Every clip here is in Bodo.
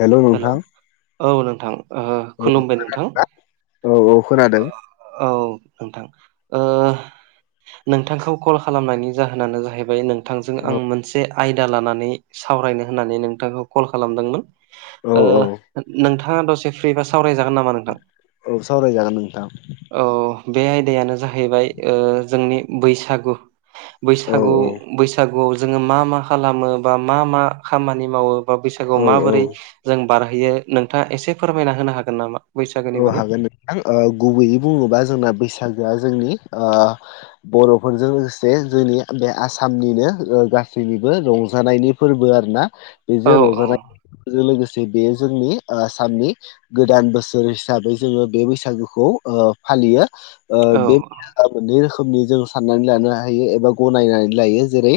हेल' हेलौ नोंथां औ नोंथां ओ औ खुलुमबाय नोंथां औ औ खोनादों औ नोंथां नोंथांखौ कल खालामनायनि जाहोनानो जाहैबाय नों थांजों औ आं मोनसे आयदा लानानै सावरायनो होननानै नोंथांखौ कल खालामदोंमोन औ ओ औ नोंथांङा दसे फ्रिबा सावरायजागोन नामा? नोंथां औ सावराय जागोन नोंथां। औ बे आयदायानो जाहैबाय ओ जोंनि बैसागु औ बैसागु औ बैसागुआव जोंङो मा मा खालामो बा मा मा खामानि मावो बैसागुआव औ औ माबोरै जों बारहोयो नोंथांङा एसे फोरमायना होनो हागोन नामा? बैसागोनि औ बागै हागोन नोंथां ओ गुबैयै बुंङोबा जोंना बैसागोआ जोंनि ओ बर'फोरजों लोगोसे जोंनि बे आसामनिनो गासैनिबो रंजानायनि फोरबो आरो ना औ बेजों औ रंजानायजों लोगोसे बेयो जोंनि आसामनि गोदान बोसोर सोर हिसाबै जोंङो बे बैसागुखौ ओ फालियो बे औ मोननै रोखोमनि जों साननानै लानो हायो एबा गनायनानै लायो जेरै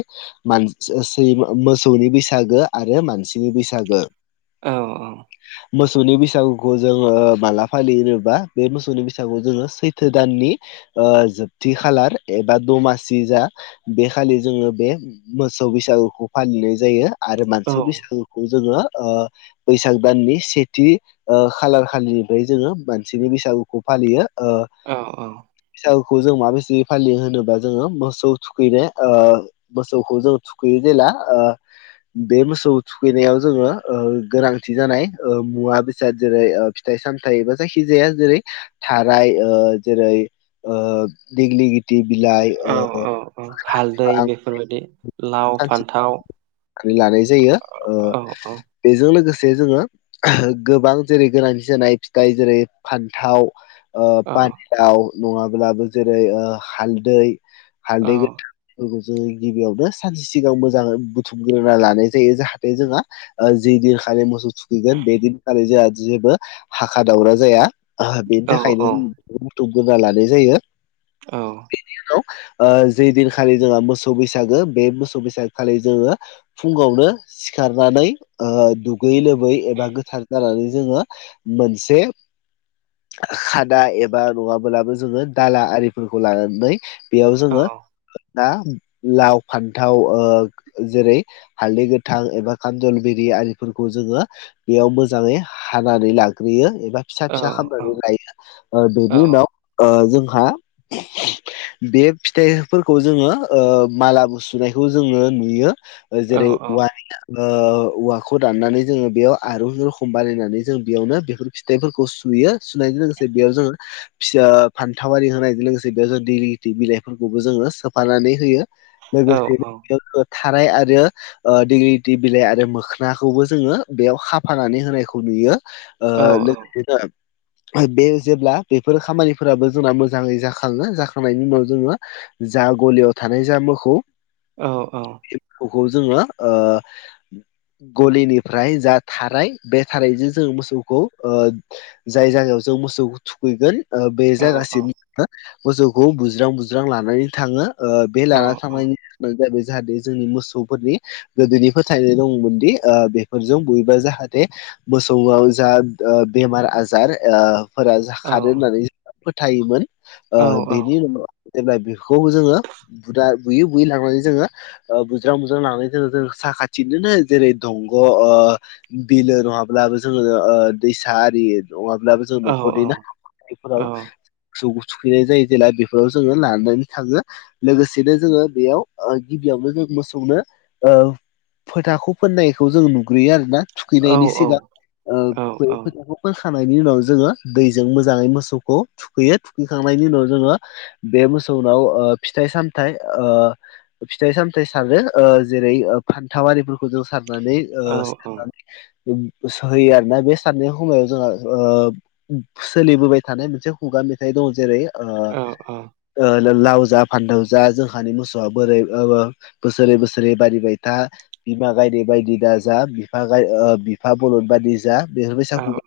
मान ओ सैमा ओ मोसौनि बैसागो आरो मानसिनि बैसागो औ औ मोसौनि बैसागुखौ जों ओ माला फालियोबा बे मोसौनि बैसागु जोङो सैथो दाननि ओ जोबथि खालार एबा दमासि जा बे खालि जोंङो बे मोसौ बैसागुखौ फालिनाय जायो। आरो औ मानसि बैसागुखौ जोंङो बैसाग दाननि सेथि ओ खालार खालिनिफ्राय जोंङो मानसिनि बैसागुखौ फालियो ओ औ औ बैसागुखौ जों माबेसे फालियो होनोबा जोंङो मोसौ थुखैनाय मोसौखौ जों थुखैयो जेला ओ बे मोसौ थुखैनायाव जोंङो ओ गोनांथि जानाय ओ मुवा बेसाद जेरै ओ फिथाय सामथाइ एबा जायखिजाया जेरै थाराइ ओ जेरै ओ दिग्लिग दि बिलाइ ओ बिफां फोरबायदि सानसे गोरनानै लानाय जायो औ औ बेजों लोगोसे जोंङो ओह गोबां जेरै गोनांथि जानाय फिथाइ जेरै फान्थाव औ पानाव नङाब्लाबो जेरै हालदै औ हालदै गोथां बे जो गिबियावनो सानसे सिगां मोजां बुथुमग्रोना लानाय जायो । जाहाथे जोंहा जि दिनखालि मोसौ थुखैगोन बेदिनखालि जोंहा जेबो हाखा दावर जाया । ओह बेनि औ थाखायनो बुथुम गोरना लानाय जायो औ बिनि उनाव ओ जे दिनखालि जोंहा मोसौ बैसागो बे मोसौ बैसागो खालि जोंङो फुङावनो सिखारनानै दुगैयै लोबै एबा गोथार जानानै जोङो मोनसे खाना एबा नङाब्लाबो जोङो दाला आरिफोरखौ लानानै बेयाव औ जोङो ना लाव फान्थाव जेरै हाल्दै गोथां एबा खामजलबिरि आरिफोरखौ जोङो । बेयाव मोजाङै हानानै लाग्रोयो । एबा फिसा औ फिसा खामनानै लायो औ बेनि उनाव जोंहा बे फिथाइफोरखौ जोङो माला सुनायखौ जोङो नुयो। औ जेरै वाइट औवाखौ दाननानै जोङो बेयाव आरुन रखुम बानायनानै जों बेयावनो बेफोर फिथाइफोरखौ सुयो सुनायजों लोगोसे बेयाव जोङो फिसा फान्थावि होनायजों लोगोसे बेयाव जों दैि बिलाइफोरखौबो जोङो सोफानानै होयो । औ लोगोसे थानायार आरो दिग्रिटि बिलाइ आरो मोखोनखौबो जोङो बेयाव खााफानानै होनायखौ नुयो । [inaudible] [inaudible] बे जेब्ला बेफोर खामानिफोराबो जोंना मोजाङै जाखङो जाखांनायनि उनाव जोङो जा गलियाव थानाय जा मोसोव औ औ बेखौ जोङो गलिनिफ्राय जा थाराय बे थारैजों जों मोसौखौ जाय जायगायाव जों मोसौ थुखैगोन बे जायागासिनो मोसौखौ बुज्रां बुज्रां लानानै थाङो । बे लाना औ थांनायनिानो जाबाय जाहाथे जोंनि मोसौफोरनि गोदोनि फोथायनाय दंमोनदि? बेफोरजों बयेबा जाहाथे मोसौआव जा बेमार आजार फोर ज खादों होननानै फोथायोमोन । बेनि उनाव जेब्ला बेखौ जोङो बुा बुयै बुयै लांनानै जोङो बुज्रां बुज्रां लांनाय ज जों साखाथिनो जेरै दंग' बिलो नङाब्लाबो जोङो दैसा आरि नङाब्लाबो जों न'खरनि ना ाबा थुखैयैनाय जायो । जेला बेफोराव जोङो लानानै थाङो । लोगोसेनो जोङो बेयाव गिबियावनो जों मोसौनो फोथाखौ फोननायखौ जों नुग्रोयो आरोना थुखैनायनि सिगां बे फोथाखौ फोखांनायनि उनाव जोङो दैयजों मोजाङै मोसौखौ थुखैयो थुखैखांनायनि उनाव जोङो बे मोसौनाव फिथाइ सामथायाइ फिथाइ सामथायाइ सारो जेरै फान्थाविफोरखौ जों सारनानै सारनानै होयो आरोना बे सारनाय समाव जोंहा सोलिबोबाय थानाय मोनसे खुगा मेथाइ दं जेरै लाव जा फानदाव जा जोंहानि मोसौ बोरै बोसोरै बोसोरै बारिबाय था । बिमा गायदे बायदि दा जा बिफा बरलन बायदि जा बेफोरबायसा खुगा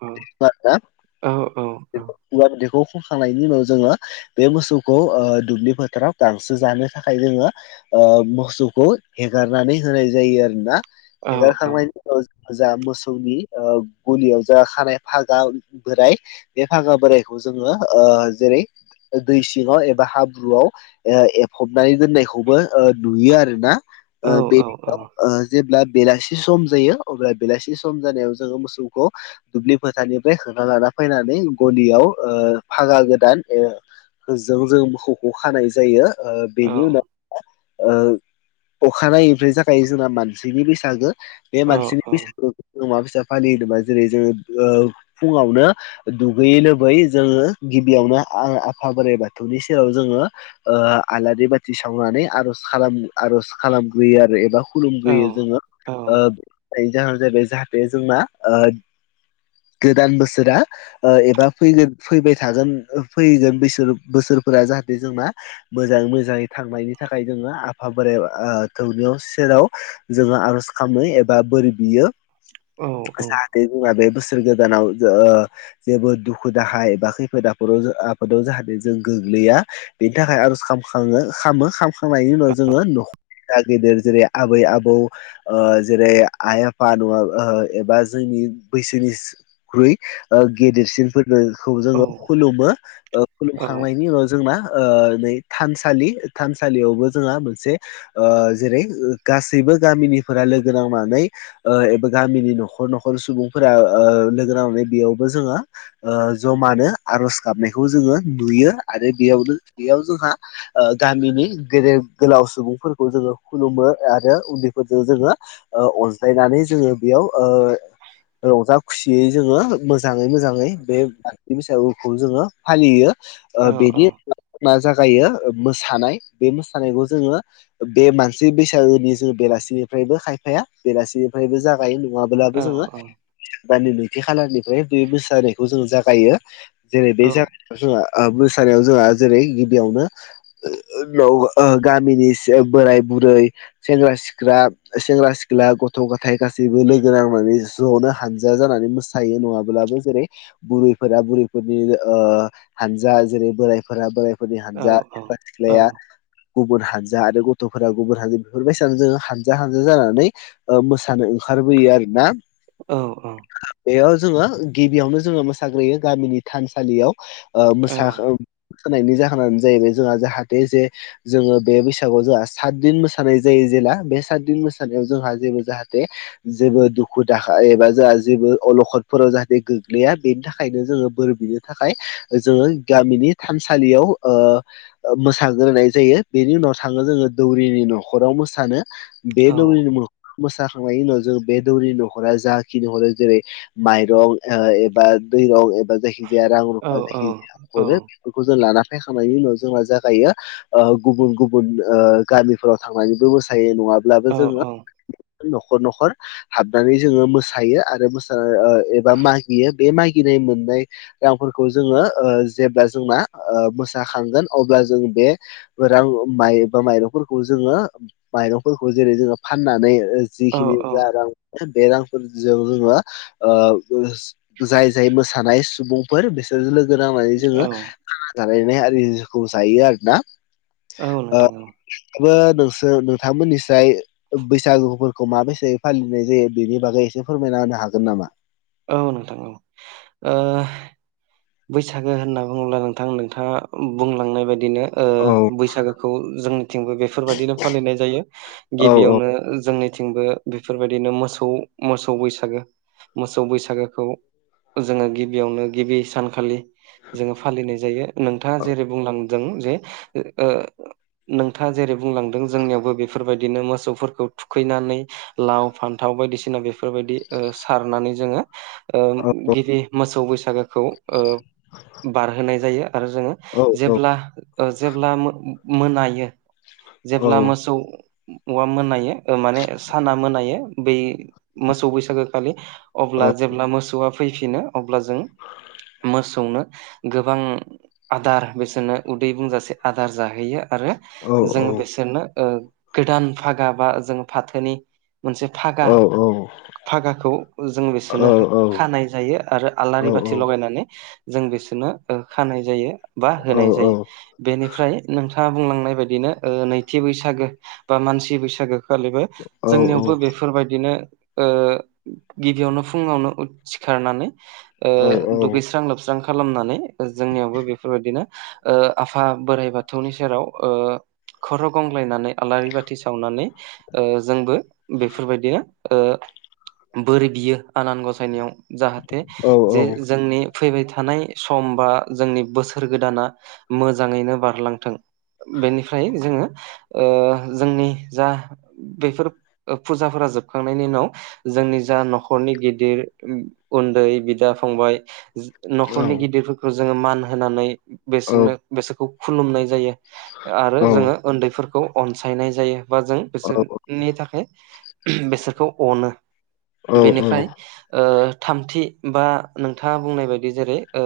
ादैखौ खखांनायनि उनाव जोङो बे मोसौखौ ओ दुब्लि फोथाराव गांसो जानो था खाय जोङो । ओ मोखसौखौ हेगारनानै होनाय जायो आरोना। हेगारखांनाय ओ जा मोसौनि ओ गलियाव जा खानाय फागा बोराय बे फागा बोरायखौ जोङो ओ जेरै ओ दै सिङाव एबा हाब्रुआव ओ एफब नानै दोननायखौबो ओ नुयो आरोना । ओ बेनि उनाव ओ जेब्ला बेलासि सम जायो अब्ला बेलासि सम जानायाव जोङो मोसौखौ दुब्लि फोथारानिफ्राय होना लाना फैनानै गलियाव ओ फागा गोदान ए होजौ जों मोखौखौ खानाय जायो ओ बिनि उनाव ओ अखानायैनिफ्राय जाखायो जोंना मानसिनि बैसागो। बे मानसिनि [unintelligible] फालियो होनोबा जेरै जोङो ओ फुङावनो दुगैयै लोबै जोङो गिबियावनो आ-आफा बोराइ बाथौनि सेराव जोङो ओ आलारि बाथि सावनानै आर'ज खालाम आर'ज खालामग्रोयो आरो एबा औ खुलुमग्रोयो जोङो औ औ ओ। [unintelligible] नि जाहोना जाहैबाय जाहाथे जों मा ओ गोदान बोसोरा ओ एबा फैगोन फैबाय थागोन फैगोन बैसोर बोसोरफोरा जाहाथे जोंना मोजां मो जाङै थांनायनि थाखाय जोङो आफा बोराइ आ थौ निआव सेराव जोङो आर'ज खामनै एब बा बोर बियो औ औ जाहाथे जोंना बे बोसोर गोदानाव जो ओ जेबो दुखु दाहा एबा खैफोद आफोदाव आफोदाव जाहाथे जों गोग्लैया बेनि थाखाय आर'ज खाम खाङो खामो खामखांनायनि उनाव जोङो न' दा गिदिर जेरै आबै आबौ ओ जेरै आइ आफा नङा ओ एबा जोंनि बैसोनिस ख्रुइ ओ गेदेरसिन फोरखोखौ औ जोङो खुलुमो। ओ खुलुमखांनायनि उनाव जोंना ओ नै थानसालि थानसालियावबो जोंहा मोनसे ओ जेरै गासैबो गामिनिफोरा लोगो नांनानै ओ एबा गामिनि न'खर न'खर सुबुंफोरा ओ लोगो नांनानै बेयावबो जोङा ओ जमानो आरज गाबनायखौ जोङो नुयो आरो बेयावनो बेयाव जोंहा ओ गामिनि गेदेर गोलाव सुबुंफोरखौ जोङो खुलुमो आरो उन्दैफोरखो जोङो ओ अनज्लायनानै जोङो बेयाव ओ रंजा खुसियै जोङो मोजाङै मोजाङै बे [unintelligible] बैसागुखौ जोङो फालियो औ ओ बेगि मा जागायो मोसानाय बे मोसानायखौ जोङो बे मानसि बैसागोनि जों बेलासिनिफ्रायबो खायफाया बेलासिनिफ्रायबो जागायो नङा औ बोलाबो जोङो दाननि नैथि खालारनिफ्राय बे मोसानायखौ जोङो जागायो। जेरै औ बे [inaudible] जोंहा ओ मोसानायाव जोंहा जेरै गिबियावनो [unintelligible] ओ गामिनिस ओ बोराय बुरै सेंग्रा सि सिख्राब सेंग्रा सिख्ला गथ' गथाय गासैबो लोगो नांनानै ज'नो हानजा जानानै मोस थायो नङाबोलाबो जेरै बुरैफोरा बुरैफोरनि ओ हानजा जेरै बोरायफोरा बोराय फोरनि हानजा सिख्ला औ सिख्लाया गुबुन हानजा आरो गथ'फोरा गुबुन हानजा बेफोर बायसानो जोङो हानजा हानजा जानानै ओ मोसानो ओंखारबोयो आरो ना। औ औ बेयाव जोङो गिबियावनो जोङो मोसाग्रोयो गामिनि थानसालियाव ओ मोसा औ ओ खोनायनि जाहोनानो जाहैबाय जोंहा जाहाथे जे जोङो बे बैसागुआव जोंहा सातदिन मोसानाय जायो जेला बे सातदिन मोसानायाव जोंहा जेबो जाहाथे जेबो दुखु दाहा एबा जाहा जेबो अलखदफोराव जाहाथे गोग्लैया बेनि थाखायनो जोङो बोर बिनो थाखाय जोङो गामिनि थानसालियाव ओ ओ मोसाग्रोनाय जायो बेनि उनाव थाङो जोङो दौरिनि न'खराव मोसानो। बे दौरिनि मोसाखांनायनि उनाव जों बे दौरिनि न'खरा जाखिनि हरो जेरै माइरं एबा दैरं एबा जायखि जाया रां रुफा जायखिजाया हरो बेफोरखौ जों लाना [unintelligible] उनाव जोंना जागायो ओ गुबुन गुबुन ओ गामिफोराव थांनानैबो मो सायो नङाब्लाबो जोङो न'खर न'खर हाबनानै जोङो मोसायो आरो मोस एबा मागियो बे मागिनाय मोननाय रांफोरखौ जोङो ओ जेब्ला जोंना ओ मोसाखांगोन अब्ला जों बे रां माइ बा माइरंफोरखौ जोङो माइरंफोरखौ जेरै जोङो फाननानै जिखिनिु औ आरो रां बे रांफोरजों जोङो मा ओ‌ जाय जाय मोसानाय सुबुं फोर बिसोरजों लोगो नांनानै औ जोङो [inaudible] जालायनाय आरिखौ जायो आरोना। औ ओ नोंथां औ। [unintelligible] नोंसोर नोंथांमोननिस्राय बैसागुफोरखौ माबायसे फालिनाय जायो बेनि बागै एसे फोरमायना होनो हागोन नामा? औ नोंथां औ ओ बैसागु होनना बुङोब्ला नोंथां नोंथाङा बुंलांनाय बायदिनो ओ औ बैसागुखौ जोंनिथिंबो बेफोरबायदिनो फालिनाय जायो। औ औ गिबियावनो जोंनिथिंबो बेफोरबायदिनो मोसौ मोसौ बैसागु मोसौ बैसागुखौ जोङो गिबियावनो गिबि सान खालि जोङो फालिनाय जायो नोंथाङा जेरै बुंलांदों जे ओ नोंथाङा जेरै बुंलांदों जोंनियावबो बेफोरबायदिनो मोसौफोरखौ थुखैनानै लाव फान्थाव बायदिसिना बेफोरबायदि ओ सारनानै जोङो ओ गिबि मोसौ बैसागुखौ ओ बारहोनाय जायो आरो जोङो औ औ जेब्ला जेब्ला मो-मोनायो औ जेब्ला मोसौआ मोनायो माने साना मोनायो बै मोसौ बैसागु खालि अब्ला औ जेब्ला मोसौआ फैफिनो अब्ला जों मोसौनो गोबां आदार बेसोरनो उदै बुंजासे आदार जाहैयो आरो औ जोङो बिसोरनो ओ गोदान भागा बा जोंङो फाथोनि मोनसे फागा औ फागाखौ जों औ बिसोरनो औ खानाय जायो आरो औ आलारि बाथि लगायनानै जों बिसोरनो खानाय जायो बा औ होनाय जायो। बेनिफ्राय नोंथाङा बुंलांनाय बायदिनो ओ नैथि बैसागु बा मानसि बैसागु खालिबो औ जोंनियावबो बेफोरबायदिनो ओ गिबियावनो फुङावनो सिखारनानै औ ओ दुगैस्रां लोबस्रां खालामनानै जोंनियावबो बेफोरबायदिनो ओ आफा बोराइ बाथौनि सेराव ओ खर' गंग्लायनानै आलारि बाथि सावनानै ओ जोंबो बेफोरबायदिनो ओ बोर बियो आनान गसाइनियाव। जाहाथे जे जोंनि फैबाय थानाय सम बा जोंनि बोसोर गोदाना मोजाङैनो बारलांथों। बेनिफ्राय जोङो ओ जोंनि जा बेफोर फुजाफोरा जोबखांनायनि उनाव जोंनि जा न'खरनि गिदिर उन्दै बिदा फंबाय न'खरनि गिदिरफोरखौ जोङो मान होनानै बिसोरनो बिसोरखौ खुलुमनाय जायो। आरो जोङो उन्दैफोरखौ अनसायनाय जायो बा जों बिसोर नि थाखाय बेसोरखौ अनो बेनिफ्राय ओ थामथि बा नोंथाङा बुंनाय बायदि जेरै ओ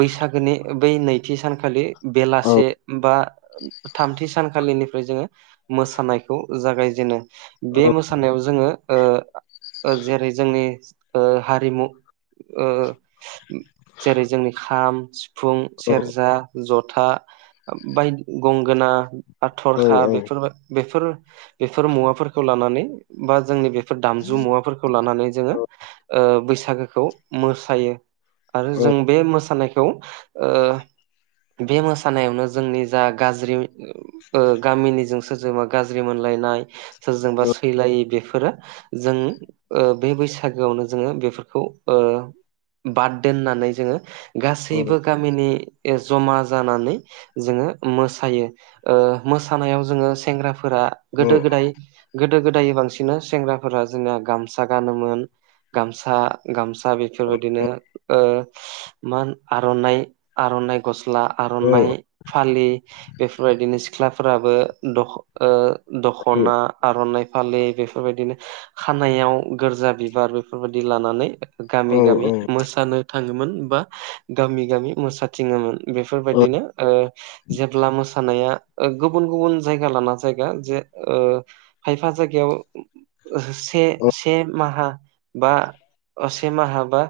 बैसागुनि बै नैथि सानखालि बेलासे बा थामथि सानखालिनिफ्राय जोङो मोसानायखौ जागायजेनो। बे मोसानायाव जोङो जेरै जोंनि हारिमु जेरै जोंनि खाम फुं सेरजा जथा बायदि गंगोना आथरखा बेफोर बेफोर बेफोर मुवाफोरखौ लानानै बा जोंनि बे दामजु मुवाफोरखौ लानानै जोङो बैसागोखौ मोसायो आरो जों बे मोसानायखौ ओ बे मोसानायावनो जोंनि जा गाज्रि ओ गामिनिजों सोरजोंबा गाज्रि मोनलायनाय सोरजोंबा सैलायै बेफोरो जों ओ बे बैसागुआवनो जोङो बेफोरखौ ओ बाद दोननानै जोङो गासैबो गामिनि जमा जानानै जोङो मोसायो मोसानायाव जोङो सेंग्राफोरा गोदो गोदाय गोदो गोदाय बांसिन सेंग्राफोरा जोंना गामसा गानोमोन गामसा गामसा दा बेफोरबायदिनो मा आर'नाइ आर'नाइ गस्ला आर'नाइ फालि बेफोरबायदिनो सिख्लाफोराबो दख' दख'ना आर'नाइ फालि बेफोरबायदिनो खानायाव गोरजा बिबार बेफोरबायदि लानानै गामि औ गामि औ मोसानो थाङोमोन बा गामि गामि मो थिङोमोन औ बेफोरबायदिनो जेब्ला मोसानाया गुबुन गुबुन जायगा लाना जायगा जे खायफा जायगायाव से से माहा बा से माहा बा